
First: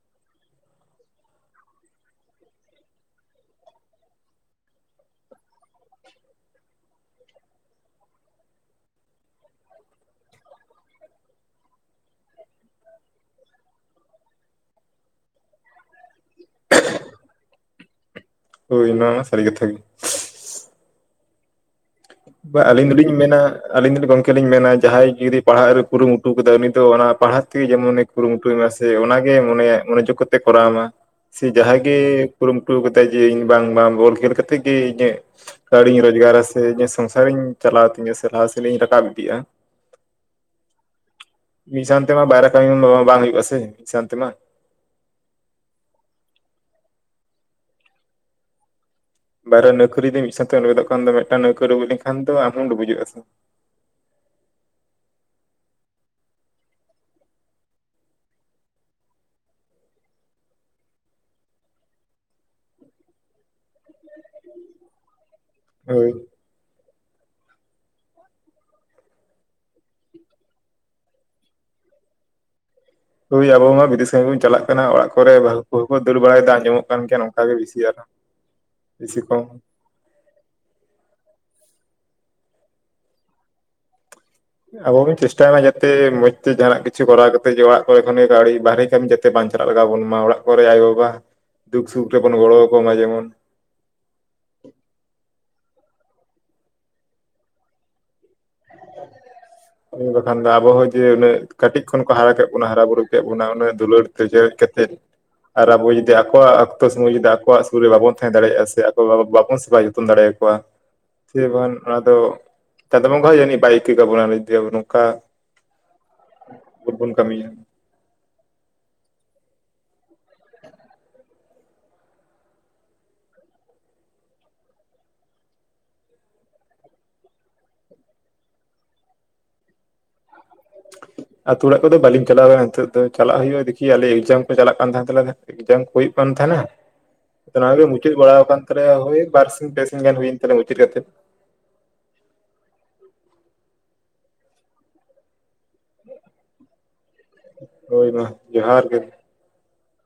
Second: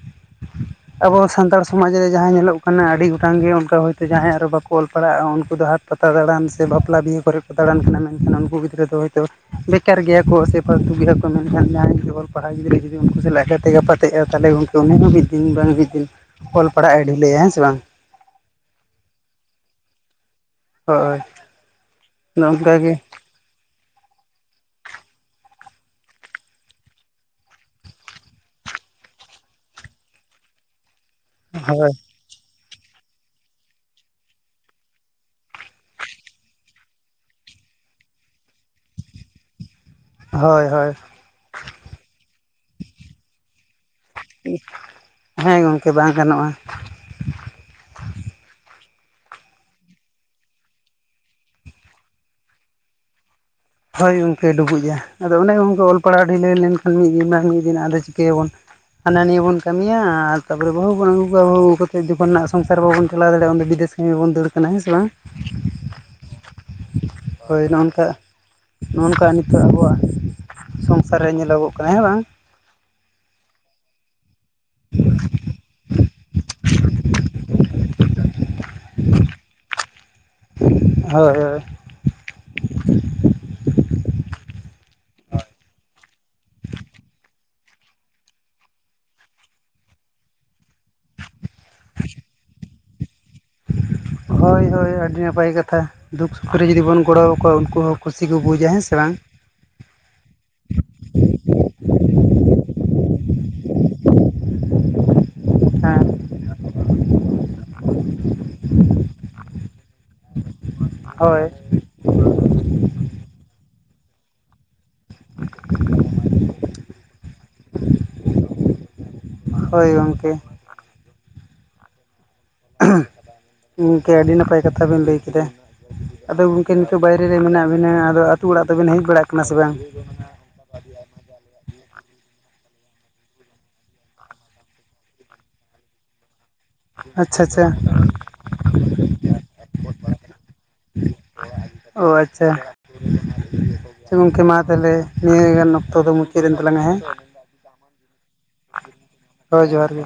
ᱟᱵᱚ ᱥᱟᱱᱛᱟᱲ ᱥᱚᱢᱟᱡ ᱨᱮ ᱡᱟᱦᱟᱸ ᱧᱮᱞᱚᱜ ᱠᱟᱱᱟ ᱟᱹᱰᱤ ᱜᱚᱴᱟᱝ ᱜᱮ ᱚᱱᱠᱟ ᱦᱳᱭᱛᱚ ᱡᱟᱦᱟᱸᱭ ᱟᱨᱚ ᱵᱟᱠᱚ ᱚᱞ ᱯᱟᱲᱦᱟᱜ-ᱟ ᱩᱱᱠᱩ ᱫᱚ ᱦᱟᱴ ᱯᱟᱛᱟ ᱫᱟᱬᱟᱱ ᱥᱮ ᱵᱟᱯᱞᱟ ᱵᱤᱦᱟᱹ ᱠᱚᱨᱮ ᱠᱚ ᱫᱟᱬᱟᱱ ᱠᱟᱱᱟ ᱢᱮᱱᱠᱷᱟᱱ ᱩᱱᱠᱩ ᱜᱤᱫᱽᱨᱟᱹ ᱫᱚ ᱦᱳᱭᱛᱚ ᱵᱮᱠᱟᱨ ᱜᱮᱭᱟ ᱠᱚ ᱥᱮ ᱯᱷᱟᱞᱛᱩ ᱜᱤᱭᱟ ᱠᱚ ᱢᱮᱱᱠᱷᱟᱱ ᱡᱟᱦᱟᱸᱭ ᱡᱩᱫᱤ ᱚᱞ ᱯᱟᱲᱦᱟᱣ ᱜᱤᱫᱽᱨᱟᱹ ᱡᱩᱫᱤ ᱩᱱᱠᱩ ᱥᱟᱞᱟᱜ ᱮ ᱜᱟᱛᱮ ᱜᱟᱯᱟᱛᱮᱜ-ᱟ ᱛᱟᱦᱚᱞᱮ ᱜᱚᱝ ᱛᱚ ᱩᱱᱤ ᱦᱚᱸ ᱢᱤᱫ ᱫᱤᱱ ᱵᱟᱝ ᱢᱤᱫ ᱫᱤᱱ ᱚᱞ ᱯᱟᱲᱦᱟᱜ ᱮ ᱰᱷᱤᱞᱟᱹᱭᱟ ᱦᱮᱸ ᱥᱮ ᱵᱟᱝ? ᱦᱳᱭ ᱚᱱᱟᱢᱟ ᱥᱟᱨᱤ ᱠᱟᱛᱷᱟ ᱜᱮ ᱾ ᱦᱳᱭ ᱾ ᱵᱟ ᱟᱹᱞᱤᱧ ᱫᱚᱞᱤᱧ ᱢᱮᱱᱟ ᱟᱹᱞᱤᱧ ᱫᱚ ᱜᱚᱝᱠᱮ ᱞᱤᱧ ᱢᱮᱱᱟ ᱡᱟᱦᱟᱸᱭ ᱡᱩᱫᱤ ᱯᱟᱲᱦᱟᱜ ᱨᱮ ᱠᱩᱨᱩᱢᱩᱴᱩ ᱠᱟᱫᱟᱭ ᱩᱱᱤ ᱫᱚ ᱚᱱᱟ ᱯᱟᱲᱦᱟᱜ ᱛᱮᱜᱮ ᱡᱮᱢᱚᱱ ᱠᱩᱨᱩᱢᱩᱴᱩᱭ ᱢᱟ ᱥᱮ ᱚᱱᱟᱜᱮ ᱢᱚᱱᱮ ᱡᱳᱜᱽ ᱠᱟᱛᱮ ᱠᱚᱨᱟᱣ ᱢᱟ ᱥᱮ ᱡᱟᱦᱟᱸᱜ ᱦᱳᱭ ᱜᱮ ᱠᱩᱨᱩᱢᱩᱴᱩ ᱠᱟᱛᱮᱫ ᱡᱮ ᱤᱧ ᱵᱟᱝᱢᱟ ᱵᱚᱞ ᱠᱷᱮᱞ ᱠᱟᱛᱮ ᱜᱮ ᱤᱧᱟᱹᱜ ᱠᱟᱹᱣᱰᱤᱧ ᱨᱚᱡᱽᱜᱟᱨᱟ ᱥᱮ ᱤᱧᱟᱹᱜ ᱥᱚᱝᱥᱟᱨᱤᱧ ᱪᱟᱞᱟᱣ ᱛᱤᱧᱟᱹ ᱥᱮ ᱞᱟᱦᱟ ᱥᱮᱱ ᱤᱧ ᱨᱟᱠᱟᱵ ᱤᱫᱤᱜ-ᱟ᱾ ᱦᱳᱭ ᱦᱳᱭ, ᱢᱤᱫ ᱥᱟᱶᱛᱮᱢᱟ ᱵᱟᱭᱨᱟ ᱠᱟᱹᱢᱤ ᱵᱟᱝ ᱦᱩᱭᱩᱜ-ᱟ ᱥᱮ ᱢᱤᱫ ᱥᱟᱶᱛᱮᱢᱟ᱾ ᱦᱮᱸ ᱜᱚᱝᱠᱮ ᱵᱟᱝ ᱜᱟᱱᱚᱜ-ᱟ᱾ ᱵᱟᱨᱭᱟ ᱱᱟᱹᱣᱠᱟᱹ ᱡᱩᱫᱤ ᱢᱤᱫ ᱥᱟᱣᱛᱮ ᱞᱮᱵᱮᱫᱚ ᱠᱷᱟᱱ ᱫᱚ ᱢᱤᱫᱴᱟᱝ ᱱᱟᱹᱣᱠᱟᱹ ᱰᱩᱵᱩᱡ ᱞᱮᱱ ᱠᱷᱟᱱ ᱫᱚ ᱟᱢᱦᱚᱢ ᱰᱩᱵᱩᱡᱚᱜ-ᱟ ᱛᱚ᱾ ᱦᱳᱭ ᱜᱚᱢᱠᱮ ᱰᱩᱵᱩᱡᱟ ᱟᱫᱚ ᱚᱱᱮ ᱚᱱᱠᱟ ᱚᱞ ᱯᱟᱲᱦᱟᱣ ᱰᱤᱞᱟᱹᱣ ᱞᱮᱱᱠᱷᱟᱱ ᱢᱤᱫ ᱫᱤᱱ ᱵᱟᱝ ᱢᱤᱫ ᱫᱤᱱ ᱟᱫᱚ ᱪᱤᱠᱟᱹᱭ ᱟᱵᱚᱱ, ᱦᱟᱱᱟ ᱱᱤᱭᱟᱹ ᱵᱚᱱ ᱠᱟᱹᱢᱤᱭᱟ ᱛᱟᱯᱚᱨᱮ ᱵᱟᱹᱦᱩ ᱵᱚᱱ ᱟᱹᱜᱩ ᱠᱚᱣᱟ, ᱵᱟᱦᱹᱩ ᱟᱹᱜᱩ ᱠᱟᱛᱮ ᱡᱚᱠᱷᱚᱱᱟᱜ ᱥᱚᱝᱥᱟᱨ ᱵᱟᱵᱚᱱ ᱪᱟᱞᱟᱣ ᱫᱟᱲᱮᱭᱟᱜ-ᱟ ᱩᱱᱫᱚ ᱵᱤᱫᱮᱥ [unintelligible] ᱜᱮ ᱵᱚᱱ ᱫᱟᱹᱲ ᱠᱟᱱᱟ ᱦᱮᱸ ᱥᱮ ᱵᱟᱝ ᱦᱳᱭ ᱦᱳᱭ ᱱᱚᱜ ᱱᱚᱝᱠᱟ ᱱᱚᱜ ᱱᱚᱝᱠᱟ ᱱᱤᱛᱚᱜ ᱟᱵᱚᱣᱟᱜ ᱥᱚᱝᱥᱟᱨ ᱨᱮ ᱧᱮᱞᱚᱜᱚᱜ ᱠᱟᱱᱟ ᱦᱮᱸ ᱵᱟᱝ᱾ ᱦᱳᱭ ᱟᱵᱚ ᱢᱟ ᱵᱤᱫᱮᱥ ᱠᱟᱹᱢᱤ ᱵᱚᱱ ᱪᱟᱞᱟᱜ ᱠᱟᱱᱟ ᱚᱲᱟᱜ ᱠᱚᱨᱮ ᱵᱟᱹᱦᱩ ᱠᱚᱠᱚ ᱫᱟᱹᱲ ᱵᱟᱲᱟᱭ ᱮᱫᱟ ᱟᱸᱡᱚᱢᱚᱜ ᱠᱟᱱ ᱜᱮᱭᱟ ᱱᱚᱝᱠᱟ ᱜᱮ ᱵᱤᱥᱤ ᱟᱨᱦᱚᱸ ᱵᱤᱥᱤ ᱠᱚ [inaudible] ᱦᱳᱭ ᱦᱳᱭ ᱟᱵᱚ ᱵᱚᱱ ᱪᱮᱥᱴᱟᱭ ᱢᱟ ᱡᱟᱛᱮ ᱢᱚᱸᱡᱽᱛᱮ ᱡᱟᱦᱟᱱᱟᱜ ᱠᱤᱪᱷᱩ ᱠᱚᱨᱟᱣ ᱠᱟᱛᱮ ᱡᱮ ᱚᱲᱟᱜ ᱠᱚᱨᱮ ᱠᱷᱚᱱ ᱜᱮ ᱠᱟᱹᱣᱰᱤ ᱵᱟᱦᱮᱨᱮ ᱠᱟᱹᱢᱤ ᱡᱟᱛᱮ ᱵᱟᱝ ᱪᱟᱞᱟᱜ ᱞᱟᱜᱟᱣ ᱟᱵᱚᱱ ᱢᱟ ᱚᱲᱟᱜ ᱠᱚᱨᱮ ᱟᱭᱳ ᱵᱟᱵᱟ ᱫᱩᱠ ᱥᱩᱠ ᱨᱮᱵᱚᱱ ᱜᱚᱲᱚ ᱟᱠᱚ ᱢᱟ ᱡᱮᱢᱚᱱ ᱦᱳᱭ ᱦᱳᱭ ᱟᱹᱰᱤ ᱱᱟᱯᱟᱭ ᱠᱟᱛᱷᱟ ᱫᱩᱠ ᱥᱩᱠ ᱨᱮ ᱡᱩᱫᱤ ᱵᱚᱱ ᱜᱚᱲᱚ ᱟᱠᱚᱣᱟ ᱩᱱᱠᱩ ᱦᱚᱸ ᱠᱩᱥᱤ ᱠᱚ ᱵᱩᱡᱟ ᱦᱮᱸᱥᱮ᱾ ᱥᱮ ᱵᱟᱝ ᱩᱱ ᱵᱟᱠᱷᱟᱱ ᱫᱚ ᱟᱵᱚ ᱦᱚᱸ ᱡᱮ ᱩᱱᱟᱹᱜ ᱠᱟᱹᱴᱤᱡ ᱠᱷᱚᱱ ᱠᱚ ᱦᱟᱨᱟ ᱠᱮᱫ ᱵᱚᱱᱟ ᱦᱟᱨᱟ-ᱵᱩᱨᱩ ᱠᱮᱫ ᱵᱚᱱᱟ ᱩᱱᱟᱹᱜ ᱫᱩᱞᱟᱹᱲ ᱛᱮ ᱪᱮᱨᱮᱡ ᱠᱟᱛᱮᱫ ᱟᱨ ᱟᱵᱚ ᱦᱮᱸ ᱡᱩᱫᱤ ᱟᱠᱚᱣᱟᱜ ᱚᱠᱛᱚ ᱥᱚᱢᱚᱭ ᱡᱩᱫᱤ ᱟᱠᱚᱣᱟᱜ ᱥᱩᱨ ᱨᱮ ᱵᱟᱵᱚᱱ ᱛᱟᱦᱮᱸ ᱫᱟᱲᱮᱭᱟᱜ-ᱟ ᱥᱮ ᱟᱠᱚ ᱵᱟᱵᱚᱱ ᱥᱮᱵᱟ ᱡᱚᱛᱚᱱ ᱫᱟᱲᱮᱭᱟᱠᱚᱣᱟ [inaudible] ᱥᱮ ᱦᱳᱭ ᱵᱟᱠᱷᱟᱱ ᱚᱱᱟ ᱫᱚ [inaudible] ᱪᱟᱸᱫᱳ ᱵᱚᱸᱜᱟ ᱦᱚ ᱡᱟᱹᱱᱤᱡ ᱵᱟᱭ ᱤᱠᱹᱟ ᱠᱟᱵᱚᱱᱟ ᱢᱮᱱᱛᱮ ᱡᱮ ᱟᱵᱚ ᱱᱚᱝᱠᱟ [inaudible] [unintelligible] ᱵᱚᱱ ᱠᱟᱹᱢᱤᱭᱟ᱾ ᱦᱳᱭ ᱜᱚᱢᱠᱮ᱾ [inaudible] ᱜᱚᱢᱠᱮ ᱟᱹᱰᱤ ᱱᱟᱯᱟᱭ ᱠᱟᱛᱷᱟ ᱵᱮᱱ ᱞᱟᱹᱭ ᱠᱮᱫᱟ᱾ ᱟᱫᱚ ᱜᱚᱢᱠᱮ ᱱᱤᱛᱚᱜ ᱵᱟᱭᱨᱮ ᱨᱮ ᱢᱮᱱᱟᱜ ᱵᱤᱱᱟ ᱟᱫᱚ ᱟᱹᱛᱩ ᱚᱲᱟᱜ ᱫᱚᱵᱮᱱ ᱦᱮᱡ ᱵᱟᱲᱟᱜ ᱠᱟᱱᱟ ᱥᱮ ᱵᱟᱝ? ᱟᱹᱛᱩ ᱚᱲᱟᱜ ᱠᱚᱫᱚ ᱵᱟᱹᱞᱤᱧ ᱪᱟᱞᱟᱣ ᱟᱠᱟᱱᱟ ᱱᱤᱛᱚᱜ ᱫᱚ ᱪᱟᱞᱟᱜ ᱦᱩᱭᱩᱜ-ᱟ, ᱫᱤᱠᱷᱤ ᱟᱞᱮ ᱮᱠᱡᱟᱢ ᱠᱚ ᱪᱟᱞᱟᱜ ᱠᱟᱱ ᱛᱟᱦᱮᱸ ᱛᱟᱞᱮᱭᱟ ᱮᱠᱡᱟᱢ ᱠᱚ ᱦᱩᱭᱩᱜ ᱠᱟᱱ ᱛᱟᱦᱮᱱᱟ᱾ ᱟᱪᱪᱷᱟ ᱟᱪᱪᱷᱟ ᱱᱚᱶᱟ ᱠᱚᱜᱮ ᱢᱩᱪᱟᱹᱫ ᱵᱟᱲᱟ ᱠᱟᱱ ᱛᱟᱞᱮᱭᱟ ᱵᱟᱨᱥᱤᱧ ᱯᱮ ᱥᱤᱧ ᱜᱟᱱ ᱦᱩᱭᱮᱱ ᱛᱟᱞᱮᱭᱟ ᱢᱩᱪᱟᱹᱫ ᱠᱟᱛᱮ᱾ ᱚᱻ ᱟᱪᱪᱷᱟ ᱜᱚᱝᱠᱮ ᱢᱟ ᱛᱟᱦᱞᱮ ᱱᱤᱭᱟᱹᱜᱟᱱ ᱚᱠᱛᱚ ᱫᱚ ᱢᱩᱪᱟᱹᱫ ᱮᱱ ᱛᱟᱞᱟᱝ-ᱟ ᱦᱮᱸ ᱦᱳᱭ ᱢᱟ ᱡᱚᱦᱟᱨ ᱜᱮ᱾ ᱦᱳᱭ ᱡᱚᱦᱟᱨ ᱜᱮ᱾